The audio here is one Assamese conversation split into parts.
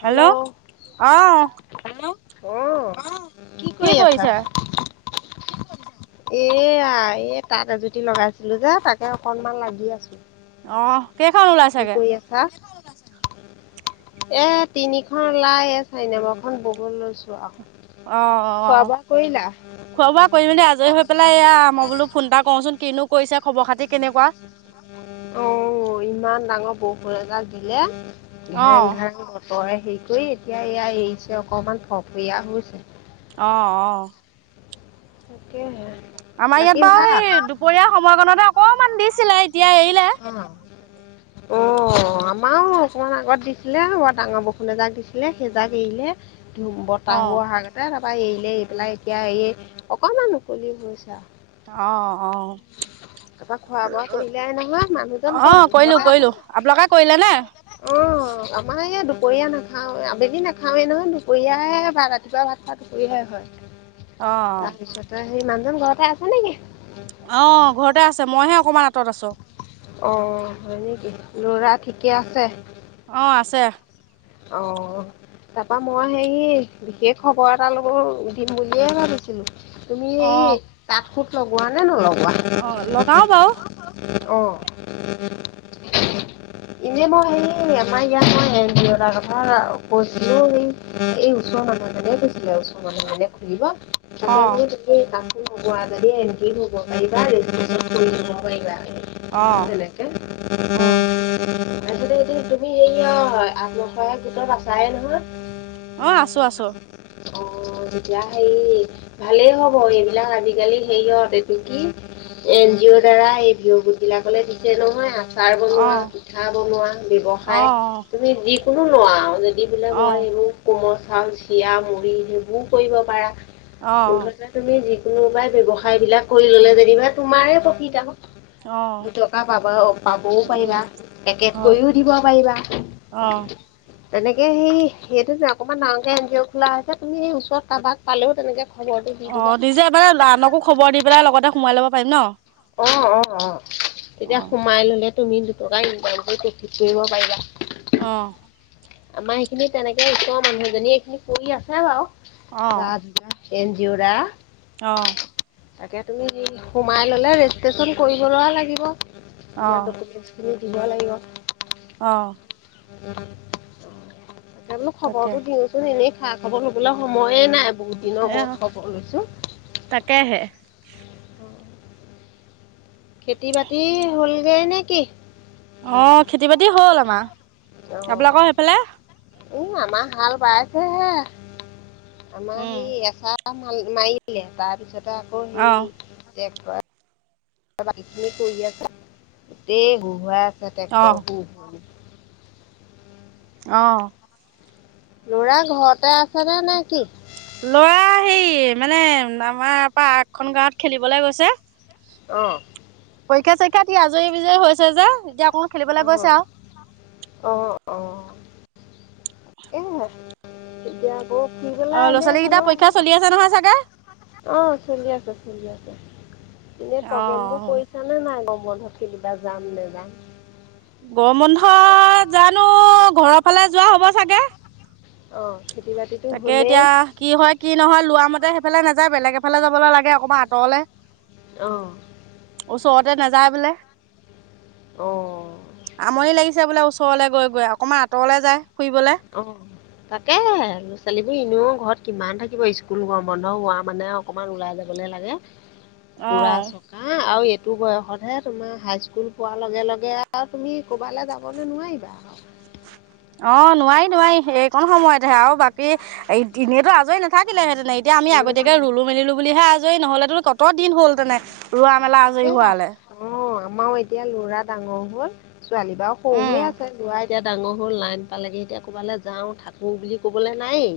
হেল্ল'। আহ হেল্ল' অ'। কি কৰি আছা? [inaudible] এয়া এই তাত এজুতি লগাইছিলোঁ যে তাকে অকনমান লাগি আছোঁ। অ'। কেইখন ওলাই কি কৰি আছা? এ, তিনিখন লাই এ, চাইনেমখন ব'ব লৈছোঁ আৰু। অ অ খোৱা বোৱা কৰিলা? খোৱা বোৱা কৰি মেলি আজৰি হৈ পেলাই এয়া আমই বোলো ফোন এটা কৰোঁচোন কিনো কৰিছে খবৰ খাতি কেনেকুৱা। অ' ইমান ডাঙৰ বৰষূণ এজাক দিলে অ ঘেৰেং ঘেৰেং তই হেৰি কৰি এতিয়া এয়া এৰিছে অকমান ফফিয়া হৈছে। অ', অ'। তাকেহে। আমাৰ ইয়াত বাকী বাৰু ভাল? সেই দুপৰীয়া সময়কণতে অকণমান দিছিলে, এতিয়া এৰিলে। অ'। [inaudible] অ' আমাৰো অকমান আগত দিছিলে, বৰ ডাঙৰ বষুণ এজাক দিছিলে, সেইজাক এৰিলে। ধুম অ বতাহু হোৱা আগতে তাৰপা এৰিলে এৰি পেলাই এতিয়া এই অকমান উকলি হৈছে আৰু। অ', অ'। তাৰপৰা খোৱা বোৱা কৰিলে নহয় মানুহজন ক'ত অ' কৰিলো ঘৰতে আছে। কৰিলো। আপোনোকে কৰিলে নে? [inaudible] অ' আমাৰ এই দুপৰীয়া নাখাও, আবেলি নাখাওৱে নহয়, দুপৰীয়াই এ, বা ৰাতিপুৱা ভাত খাওঁ দুপৰীয়াই হয়। [inaudible] তাৰপিছতে সেই মানুহজন ঘৰতে আছে নেকি? অ' ঘৰতে আছে, মইহে অকমান আঁতৰত আছোঁ। অ' হয় নেকি? ল'ৰা ঠিকে আছে? অ' আছে। অ'। তাৰপা মই সে বিশেষ খবৰ এটা ল'বলৈ দিম বুলিয়ে ভাবিছিলো। তুমি অ এই তাঁত সুত লগোৱা নে নলগোৱা? অ লগাও বাৰু অ' এনে মই হেৰি আমাৰ ইয়াত মই এনজিঅত। তাৰ কথা কৈছিলো এই এই ওচৰৰ মানুহ এজনে কৈছিলে ওচ। মনে-মনে খুলিব অ তাকে বোলো তুমি। [unintelligible] অ' উম। আজিলৈ এনে তুমি হেৰিয়া আত্মসহায়ক গোটত আছায়ে নহয়। অ' আছো, আছো। অ' তেতিয়া হেই ভালেই হ'ব, এইবিলাক আজিকালি হেৰিয়ত এইটো কি। এন জি অ'ৰ দ্বাৰা এই বিয় গোট বিলাকলে দিছে নহয় আ। আচাৰ বনোৱা, অ পিঠা বনোৱা ব্যৱসায় অ', তুমি যি। কোনো নোৱাৰ যদি বোলে মই অ', সেইবোৰ। কোমল চাউল, চিৰা, মুড়ি সেইবোৰ কৰিব পাৰা অ', মুঠতে তুমি যিকোনোবাই ব্যৱসায় বিলাক কৰি ল'লে যেনিবা তোমাৰ প্ৰকৃত আহ। অ', দুটকা পাব পাবও উম, পাৰিবা, পেকেট হয়, কৰিও দিব পাৰিবা। অ' তেনেকে সেই সেইটো নে অকণমান ডাঙৰকে এন জি অ' খোলা হৈছে তুমি সেই ওচৰত কাৰোবাক পালেও। তেনেকে খবৰটো দি অ' দিবা নিজে এবাৰ আনকো খবৰ দি পেলাই লগতে সোমাই ল'ব পাৰিম ন। অ' অ' অ' তেতিয়া অ', সোমাই ল'লে তুমি দুটকা ইনকম কৰি প্ৰফিট কৰিব পাৰিবা। অ' আমাৰ সেইখিনি তেনেকে ই মানুহজনী এইখিনি কৰি আছে বাৰু গা অ', যোগা এ ন জিওৰা অ' তাকে তুমি সোমাই ল'লে ৰেজিষ্ট্ৰচন কৰিবলৈ লাগিব। তোমাৰ অ', ডকুমেন্টচ খিনি দিব লাগিব। অ' [inaudible] তাকে বোলো খবৰটো দিওঁচোন, এনেই খা খবৰ ল'বলৈ সময়ে নাই বহুত দিনৰ এ মই খবৰ লৈছোঁ। তাকেহে খেতি বাতি হ'লগৈ নে কি। অ' খেতি বাতি হ'ল আমাৰ, আপোনালোকৰ সেইফালে। এ আমাৰ হাল বাইছেহে আমাৰ উম, সেই এচাহ হাল মাৰিলে তাৰ পিছতে আকৌ হেই অ', টেক্টৰে। বাকীখিনি কৰি আছে গোটেই ঘোঁৰাই আছে অ', ট্ৰেক্টৰ মোৰ। অ' ল'ৰা ঘৰতে আছেনে নে নে কি। ল'ৰা হেৰি মানে আমাৰ পা আগখনন গাঁৱত খেলিবলে গৈছে। অহ' পৰীক্ষা চৰীক্ষাত দি আজৰি বিজৰি হৈছে যে এতিয়া অকণ। খেলিবলৈ গৈছে আৰু অ' অ' অ'। এই এতিয়া। আকৌ ফুৰিবলৈ অ' ল'ৰা ছোৱালী কেইটা পৰীক্ষা চলি আছে নহয় চাগে। অ' চলি আছে, চলি আছে, এনে অ প্ৰগ্ৰেম বোৰৰ কৰিছা। ক'লে নে নাই আ গৰম বন্ধত সেইকেইটা যাম নে নাযাম। গৰম বন্ধত জানো ঘৰৰ ফালে যোৱা হ'ব চাগে। অ' খেতি বাতি। তাকে এতিয়া কি হয় কি নহয় লোৱা মতে সেইফালে নাযায় বেলেগ এফালে যাবলে লাগে অক আঁতৰলে, অঁ ওচৰতে নাযায় বোলে। অ'। আমনি লাগিছে বোলে ওচৰলে গৈ গৈ, অকণমান আঁতৰলে যায় ফুৰিবলৈ। অ', তাকেহে ল'ৰা ছোৱালীবোৰ এনেও ঘৰত কিমান থাকিব স্কুল গম বন্ধ হোৱা মানে অকমান ওলাই যাবলৈ লাগে। [inaudible] ফুৰা চকা আৰু এইটো বয়সতহে তোমাৰ হাইস্কুল পোৱাৰ লগে লগে আৰু তুমি ক'বালে যাবলৈ নোৱাৰিবা আৰু। অ'। নোৱাৰি নোৱাৰি, এইকণ সময়তহে আৰু বাকী এই এনেইতো আজৰি নাথাকিলেহেঁতেনে, এতিয়া আমি আগতীয়াকে উম, ৰুলো মেলিলো বুলিহে আজৰি নহ'লেতো ক'ত দিন হ'ল তেনে ৰোৱা মেলা আজৰি তাকেহে হোৱালে। অ', আমাৰো এতিয়া ল'ৰা ডাঙৰ হ'ল ছোৱালী বাৰু সৰু উম হৈ আছে, ল'ৰা এতিয়া ডাঙৰ হ'ল নাইন পালেগে এতিয়া ক'বালৈ যাওঁ থাকো বুলি ক'বলৈ নাইেই।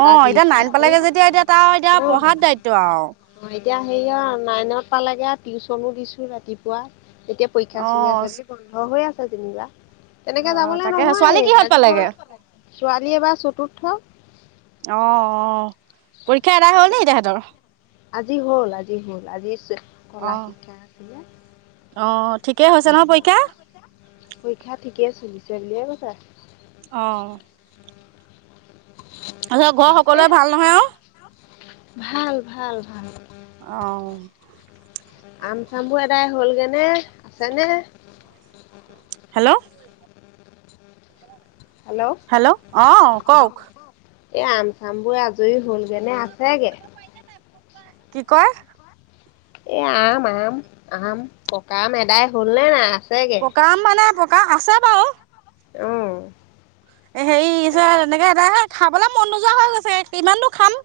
অ', এতিয়া নাইন পালেগে যেতিয়া এতিয়া তাৰ এতিয়া অ'। পঢ়াৰ দায়িত্ব আৰু অ', এতিয়া হেৰি আৰু অনলাইনত পালেগে টিউচনো দিছো ৰাতিপুৱা, এতিয়া পৰীক্ষা চলি অ', আছে বুলি বন্ধ হৈ আছে যেনিবা, তেনেকে অ', যাবলৈ তাকেহে ছোৱালী কিহত নহয়ে পালেগে? ছোৱালী এইবাৰ চতুৰ্থ। অ', অ', পৰীক্ষা এদাই হ'ল তাকে নি তেহেঁতৰ। আজি হ'ল আজি হ'ল, আজি কলা অ', শিক্ষা আছিলে। অ', ঠিকেই হৈছে নহয় পৰীক্ষা? পৰীক্ষা ঠিকে চলিছে বুলিয়ে কৈছে। অ'। তাৰপিছত ঘৰ এ সকলোৱে ভাল নহয় আৰু? ভাল ভাল ভাল। অ'। আম চামবোৰ এদাই হ'লগে নে আছে নে? হেল্ল'। হেল্ল'। অ', কওক এই আম চাম বোৰ আজৰি হ'লগে নে আছেগে? কি কয়? এ আম আম আম, পকা আম এদাই হ'ল নে নাই? আছেগে পকা আম মানে পকা আছে বাৰু। অ'। হেৰি এনেকে এ [unintelligible] খাবলৈ মন নোযোৱা হৈ গৈছে কিমান নো খাম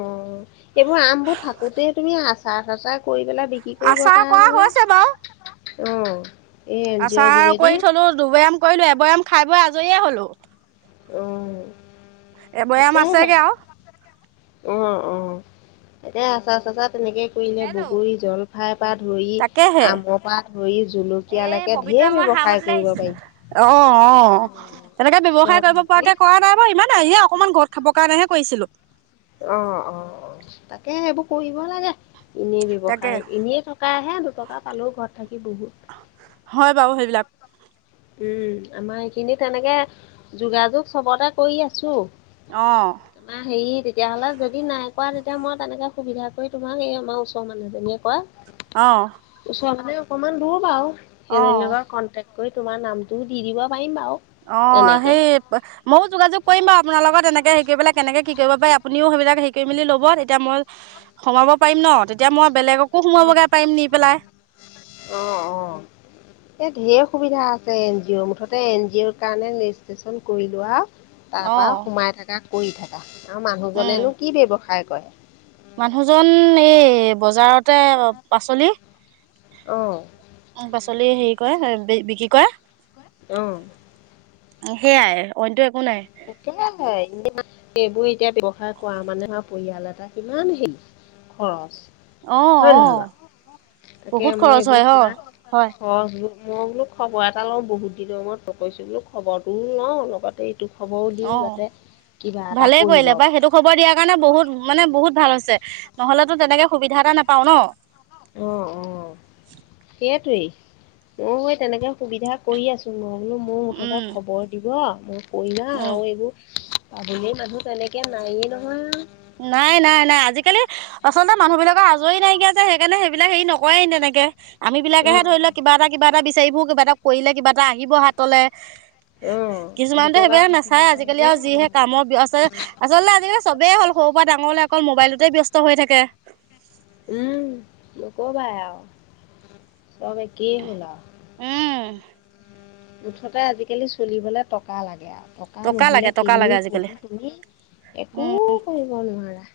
অ', এইবোৰ আমবোৰ থাকোতে তুমি আচাৰ চাচাৰ কৰি পেলাই বি আচাৰ কৰা হৈছে বাৰু। অ'। আচাৰ কৰি থলোঁ দুবৈয়াম কৰিলোঁ এবৈয়াম খাই বৈ আজৰিয়ে হ'লোঁ। অ', এবৈয়াম তাকেহে। আছেগে আৰু উ, অ', এতিয়া আচাৰ চাচাৰ তেনেকে কৰিলে বগৰী জলফাই বা ধৰি তাকেহে। আমৰপা ধৰি জলকিয়ালৈকে ঢেৰ ব্যৱসায় কৰিব পাৰিম। অ', অ', তেনেকে ব্যৱসায় চব কৰিব হেৰি কৰি পৰাকে কৰা নাই বাৰু ইমানে এই অকনমান ঘ খাবৰ কাৰণেহে কৰিছিলোঁ। অ', অ', অ', তাকে সেইবোৰ কৰিব লাগে। এনেই তাকে ব্যৱসায়, এনেই থকা হে দুটকা পালেও ঘৰত থাকি বহুত হয় বাৰু সেইবিলাক। উম, আমাৰ সেইখিনি তেনেকে যোগাযোগ চবতে কৰি আছো। অ'। তোমাৰ হেৰি তেতিয়াহ'লে যদি নাই কৰা তেতিয়া মই তেনেকে সুবিধা কৰি তোমাক এই আমাৰ ওচৰ মানুহজনীয়ে কয়। অহ। ওচৰ মানে অকমান দূৰ বাৰু অ সেইজনীৰ কনটে কৰি তোমাৰ নামটোও দি দিব পাৰিম বাৰু। অহ, তেনেকে। সেই মইয়ো যোগাযোগ কৰিমা বাৰু আপোনাৰ লগত, এনেকে হেৰি কৰি পেলাই কেনেকে কি কৰিব পাৰি। আপুনিও সেইবিলাক হেৰি কৰি মেলি ল'ব তেতিয়া মই সোমাব পাৰিম ন' তেতিয়া মই বেলেগকো সোমাবগৈ পাৰিম নি পেলাই। অহ', অহ'। এ ধেৰ সুবিধা আছে এন জি অ'ৰ মুঠতে এন জি অ'ৰ কাৰণে ৰেজিষ্ট্ৰেশচন কৰিলোৱা। অ তাৰপৰা সোমাই থাকা কৰি থকা আৰু উম মানুহজনেনো কি ব্যৱসায় কৰে? মানুহজন এই বজাৰতে পাচলি। অহ। উম, পাচলি হেৰি কৰে বিক্ৰী কৰে। অহ। সেইয়াই অনইটো একো নাই। তাকে এইবোৰ এতিয়া ব্যৱসায় কৰা মানে আৰু পৰিয়াল এটা কিমান হেৰি। খৰচ অ হয়নে নহয় অ বাৰু? তাকে বহুত মই খৰচ এইবোৰ হয় হয় তোমাৰ হয় খৰচ বোলো, মই বোলো খবৰ এটা লওঁ বহুত দিনৰ মোৰত লগ কৰিছোঁ বোলো খবৰটোও লওঁ লগতে তোৰ খবৰ অহ, ভালেই কৰিলে পাই পাৰে সেইটো খবৰ দিয়াৰ কাৰণে বহুত, মানে বহুত ভাল হৈছে। নহ'লেতো তেনেকে সুবিধা এটা নাপাও ন'। অহ', অহ' সেইটোৱেই। মইয়ো তেনেকে সুবিধা কৰি আছোঁ। মই বোলো মোৰ মুঠতে উম খবৰ দিব মই কৰি যাম। উম। আৰু পাৰিলেই মানুহ তেনেকে নায়য়েই নহয়। নাই, নাই, নাই। আজিকালি আচলতে মানুহবিলাকৰ আজৰি নাইকিয়া যে সেইকাৰণে সেইবিলাক হেৰি নকৰে তেনেকে। আমি অ বিলাকেহে ধৰি লওঁক কিবা এটা, কিবা এটা বিচাৰি ফুৰো, কিবা এটা কৰিলে, কিবা এটা আহিব হাতলে। অ কিছুমানেতো দুটকা সেইবিলাক ঘটিব নাচায় আজিকালি পাৰিলে আৰু অ যিহে কামৰ ব্যস্ত আচলতে আজিকালি চবেই সৰুৰ পৰা ডাঙৰলে অকল মোবাইলটোতে ব্যস্ত হৈ থাকে। উম, নকবাই আৰু চব একেই হ'লা আৰু। উম। মুঠতে আজিকালি চলিবলে টকা লাগে আৰু। টকা নহ'লে লাগে টকা লাগে কিনিও আজিকালি কতো তুমি একো উম কৰিব নোৱাৰা।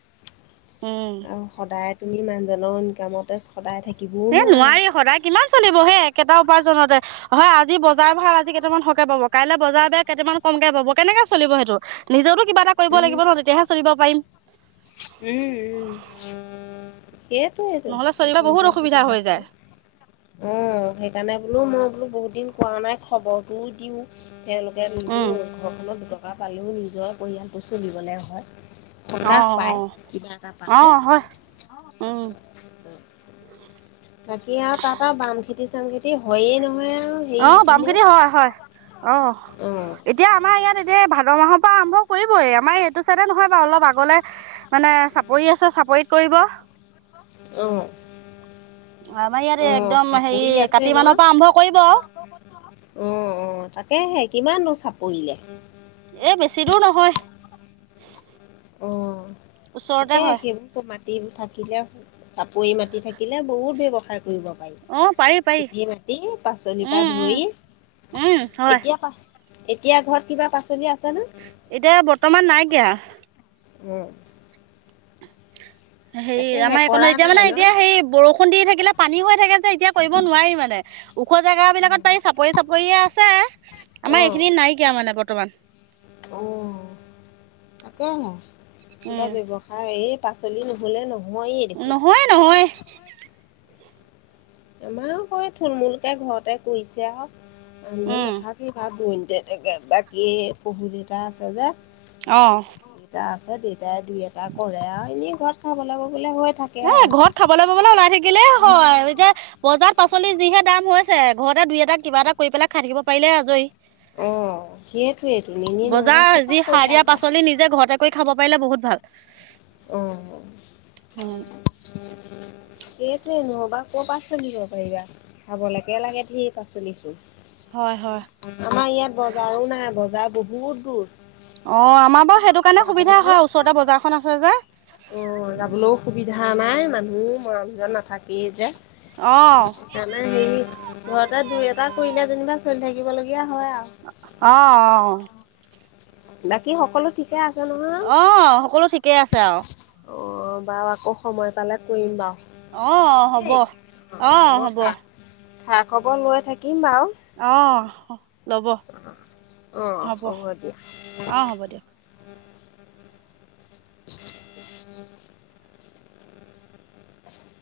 উম। আৰু সদায় তুমি মানুহজনৰ ইনকামতে সদায় থাকিব এ নোৱাৰি সদায় কিমান চলিব হে একেটা উপাৰ্জনতে। হয় আজি বজাৰ ভাল আজি কেইটামান সৰহকে পাব, কাইলৈ বজাৰ বেয়া কেইটামান কমকে পাব, কেনেকে চলিব সেইটো। নিজতো কিবা এটা কৰিব উম লাগিব ন' তেতিয়াহে চলিব পাৰিম। উম', উম'। সেইটোৱেটো নহ'লে চলিব সেইটো বহুত এতিয়া অসুবিধা সুবিধা হৈ যায় বুলি। অহ, সেইকাৰণে বোলো মই বোলো বহুত দিন কোৱা নাই খবৰটোও দিওঁ। তেওঁলোকে উম নিজৰ ঘৰখনত দুটকা পালেও নিজৰ পৰিয়ালটো চুলিবলৈ হয়। অ সকাহ অ পায় কিবা এটা অ পালে। হয় উম বাকি আৰু তাতে বামখেতি চামখেতি হয়য়ে নহয় আৰু। হেৰি অহ, বামখেতি দিনত হয়, হয়, অহ। অঁ এতিয়া এতিয়া আমাৰ ইয়াত এতিয়া ভাদ মাহৰ পৰা আৰম্ভ কৰিবই, আমাৰ এইটো চাইডে নহয় বাৰু অলপ আগলে। মানে চাপৰি আছে, চাপৰিত কৰিব। অহ। আমাৰ ইয়াত একদম হেৰি কাতি মানৰ পৰা আৰম্ভ কৰিব আৰু। [inaudible] অ' অ', তাকেহে কিমান নু চাপৰিলে? এ, বেছি দূৰ নহয়। অ। ওচৰতে তাকে হয় সেইবুলি [unintelligible] মাটি থাকিলে চাপৰি মাটি থাকিলে বহুত ব্যৱসায় কৰিব পাৰি। অ পাৰি পাৰি খেতি মাটি পাচলিৰ পা উম ধৰি। উম উম হয় এতিয়া পা এতিয়া ঘৰত কিবা পাচলি আছে নে? এতিয়া বৰ্তমান নাইকিয়া। অ'। হেৰি তাকেহে আমাৰ এইকণত কৰা এতিয়া নাই মানে ন এতিয়া হেই বৰষুণ দি থাকিলে পানী হৈ থাকে যে এতিয়া কৰিব নোৱাৰি মানে। ওখ জেগাবিলাকত উম, পাৰি। চাপৰি চাপৰিয়ে আছে, আমাৰ এইখিনিত নাইকিয়া মানে বৰ্তমান। অ'। তাকেহে কিবা উম ব্যৱসায় এই তাক চলি নহ'লে নহয়েই দেখোঁন। নহয় নহয়। আমাৰোঁ সই থুলমূলকে ঘৰতে কৰিছে আৰু। মানুহ জন উম নাথাক সি ভাগ দূৰণিতে থাকে। বাকী শহুৰ দেউতা আছে যে অ'। দেতা আছে দেতাই দুই এটা কৰে আৰু এনেই ঘৰত খাবলে ববলে হৈ থাক এ, ঘৰত খাবলে ববলে ওলাই থাকিলে উম, হয়। এতিয়া বজাৰত পাচলি যিহে দাম হৈছে ঘৰতে দুই এটা কিবা এটা কৰি পেলাই খাই থাকিব পাৰিলে আজৰি। অ', সেইটোৱেটো ইনে নহ'বা বজাৰ ক'পা যি সাৰ কৰি আনটা [unintelligible] নিজে ঘৰতে কৰি খাব পাৰিলে বহুত ভাল। অঁ হয় [inaudible] সেইটোৱে নহ'বা ক'ৰ পৰা চলিব পাৰিবা। খাবলেকে লাগে ধেৰ পাচলি চোন। হয় হয়। আমাৰ ইয়াত বজাৰোঁ নাই। বজাৰ বহুত দূৰ। অ', আমাৰ বাৰু সেইটো কাৰণে সুবিধা যাবলৈও হয় ওচৰতে বজাৰখন আছে যে। অ', যাবলও সুবিধা নাই মানুহ মৰামজন নাথাকেই যে। অ', অ', সেই কাৰণে এ, হেই ঘৰতে দুই এটা কৰিলে যেনিবা চলি থাকিবলগীয়া হয় আৰু। অ' অ'। বাকী সকলো ঠিকে আছে নহয়? অ', সকলো ঠিকেই আছে আৰু। অ', বাৰু আকৌ সময় পালে কৰিম বাৰু। অ', অ' হ'ব, দেই। অ' হ'ব। খা খবৰ লৈ থাকিম বাৰু। অ' হ ল'ব। অ' হ'ব, দিয়া। অ', হ'ব দিয়ক। [inaudible]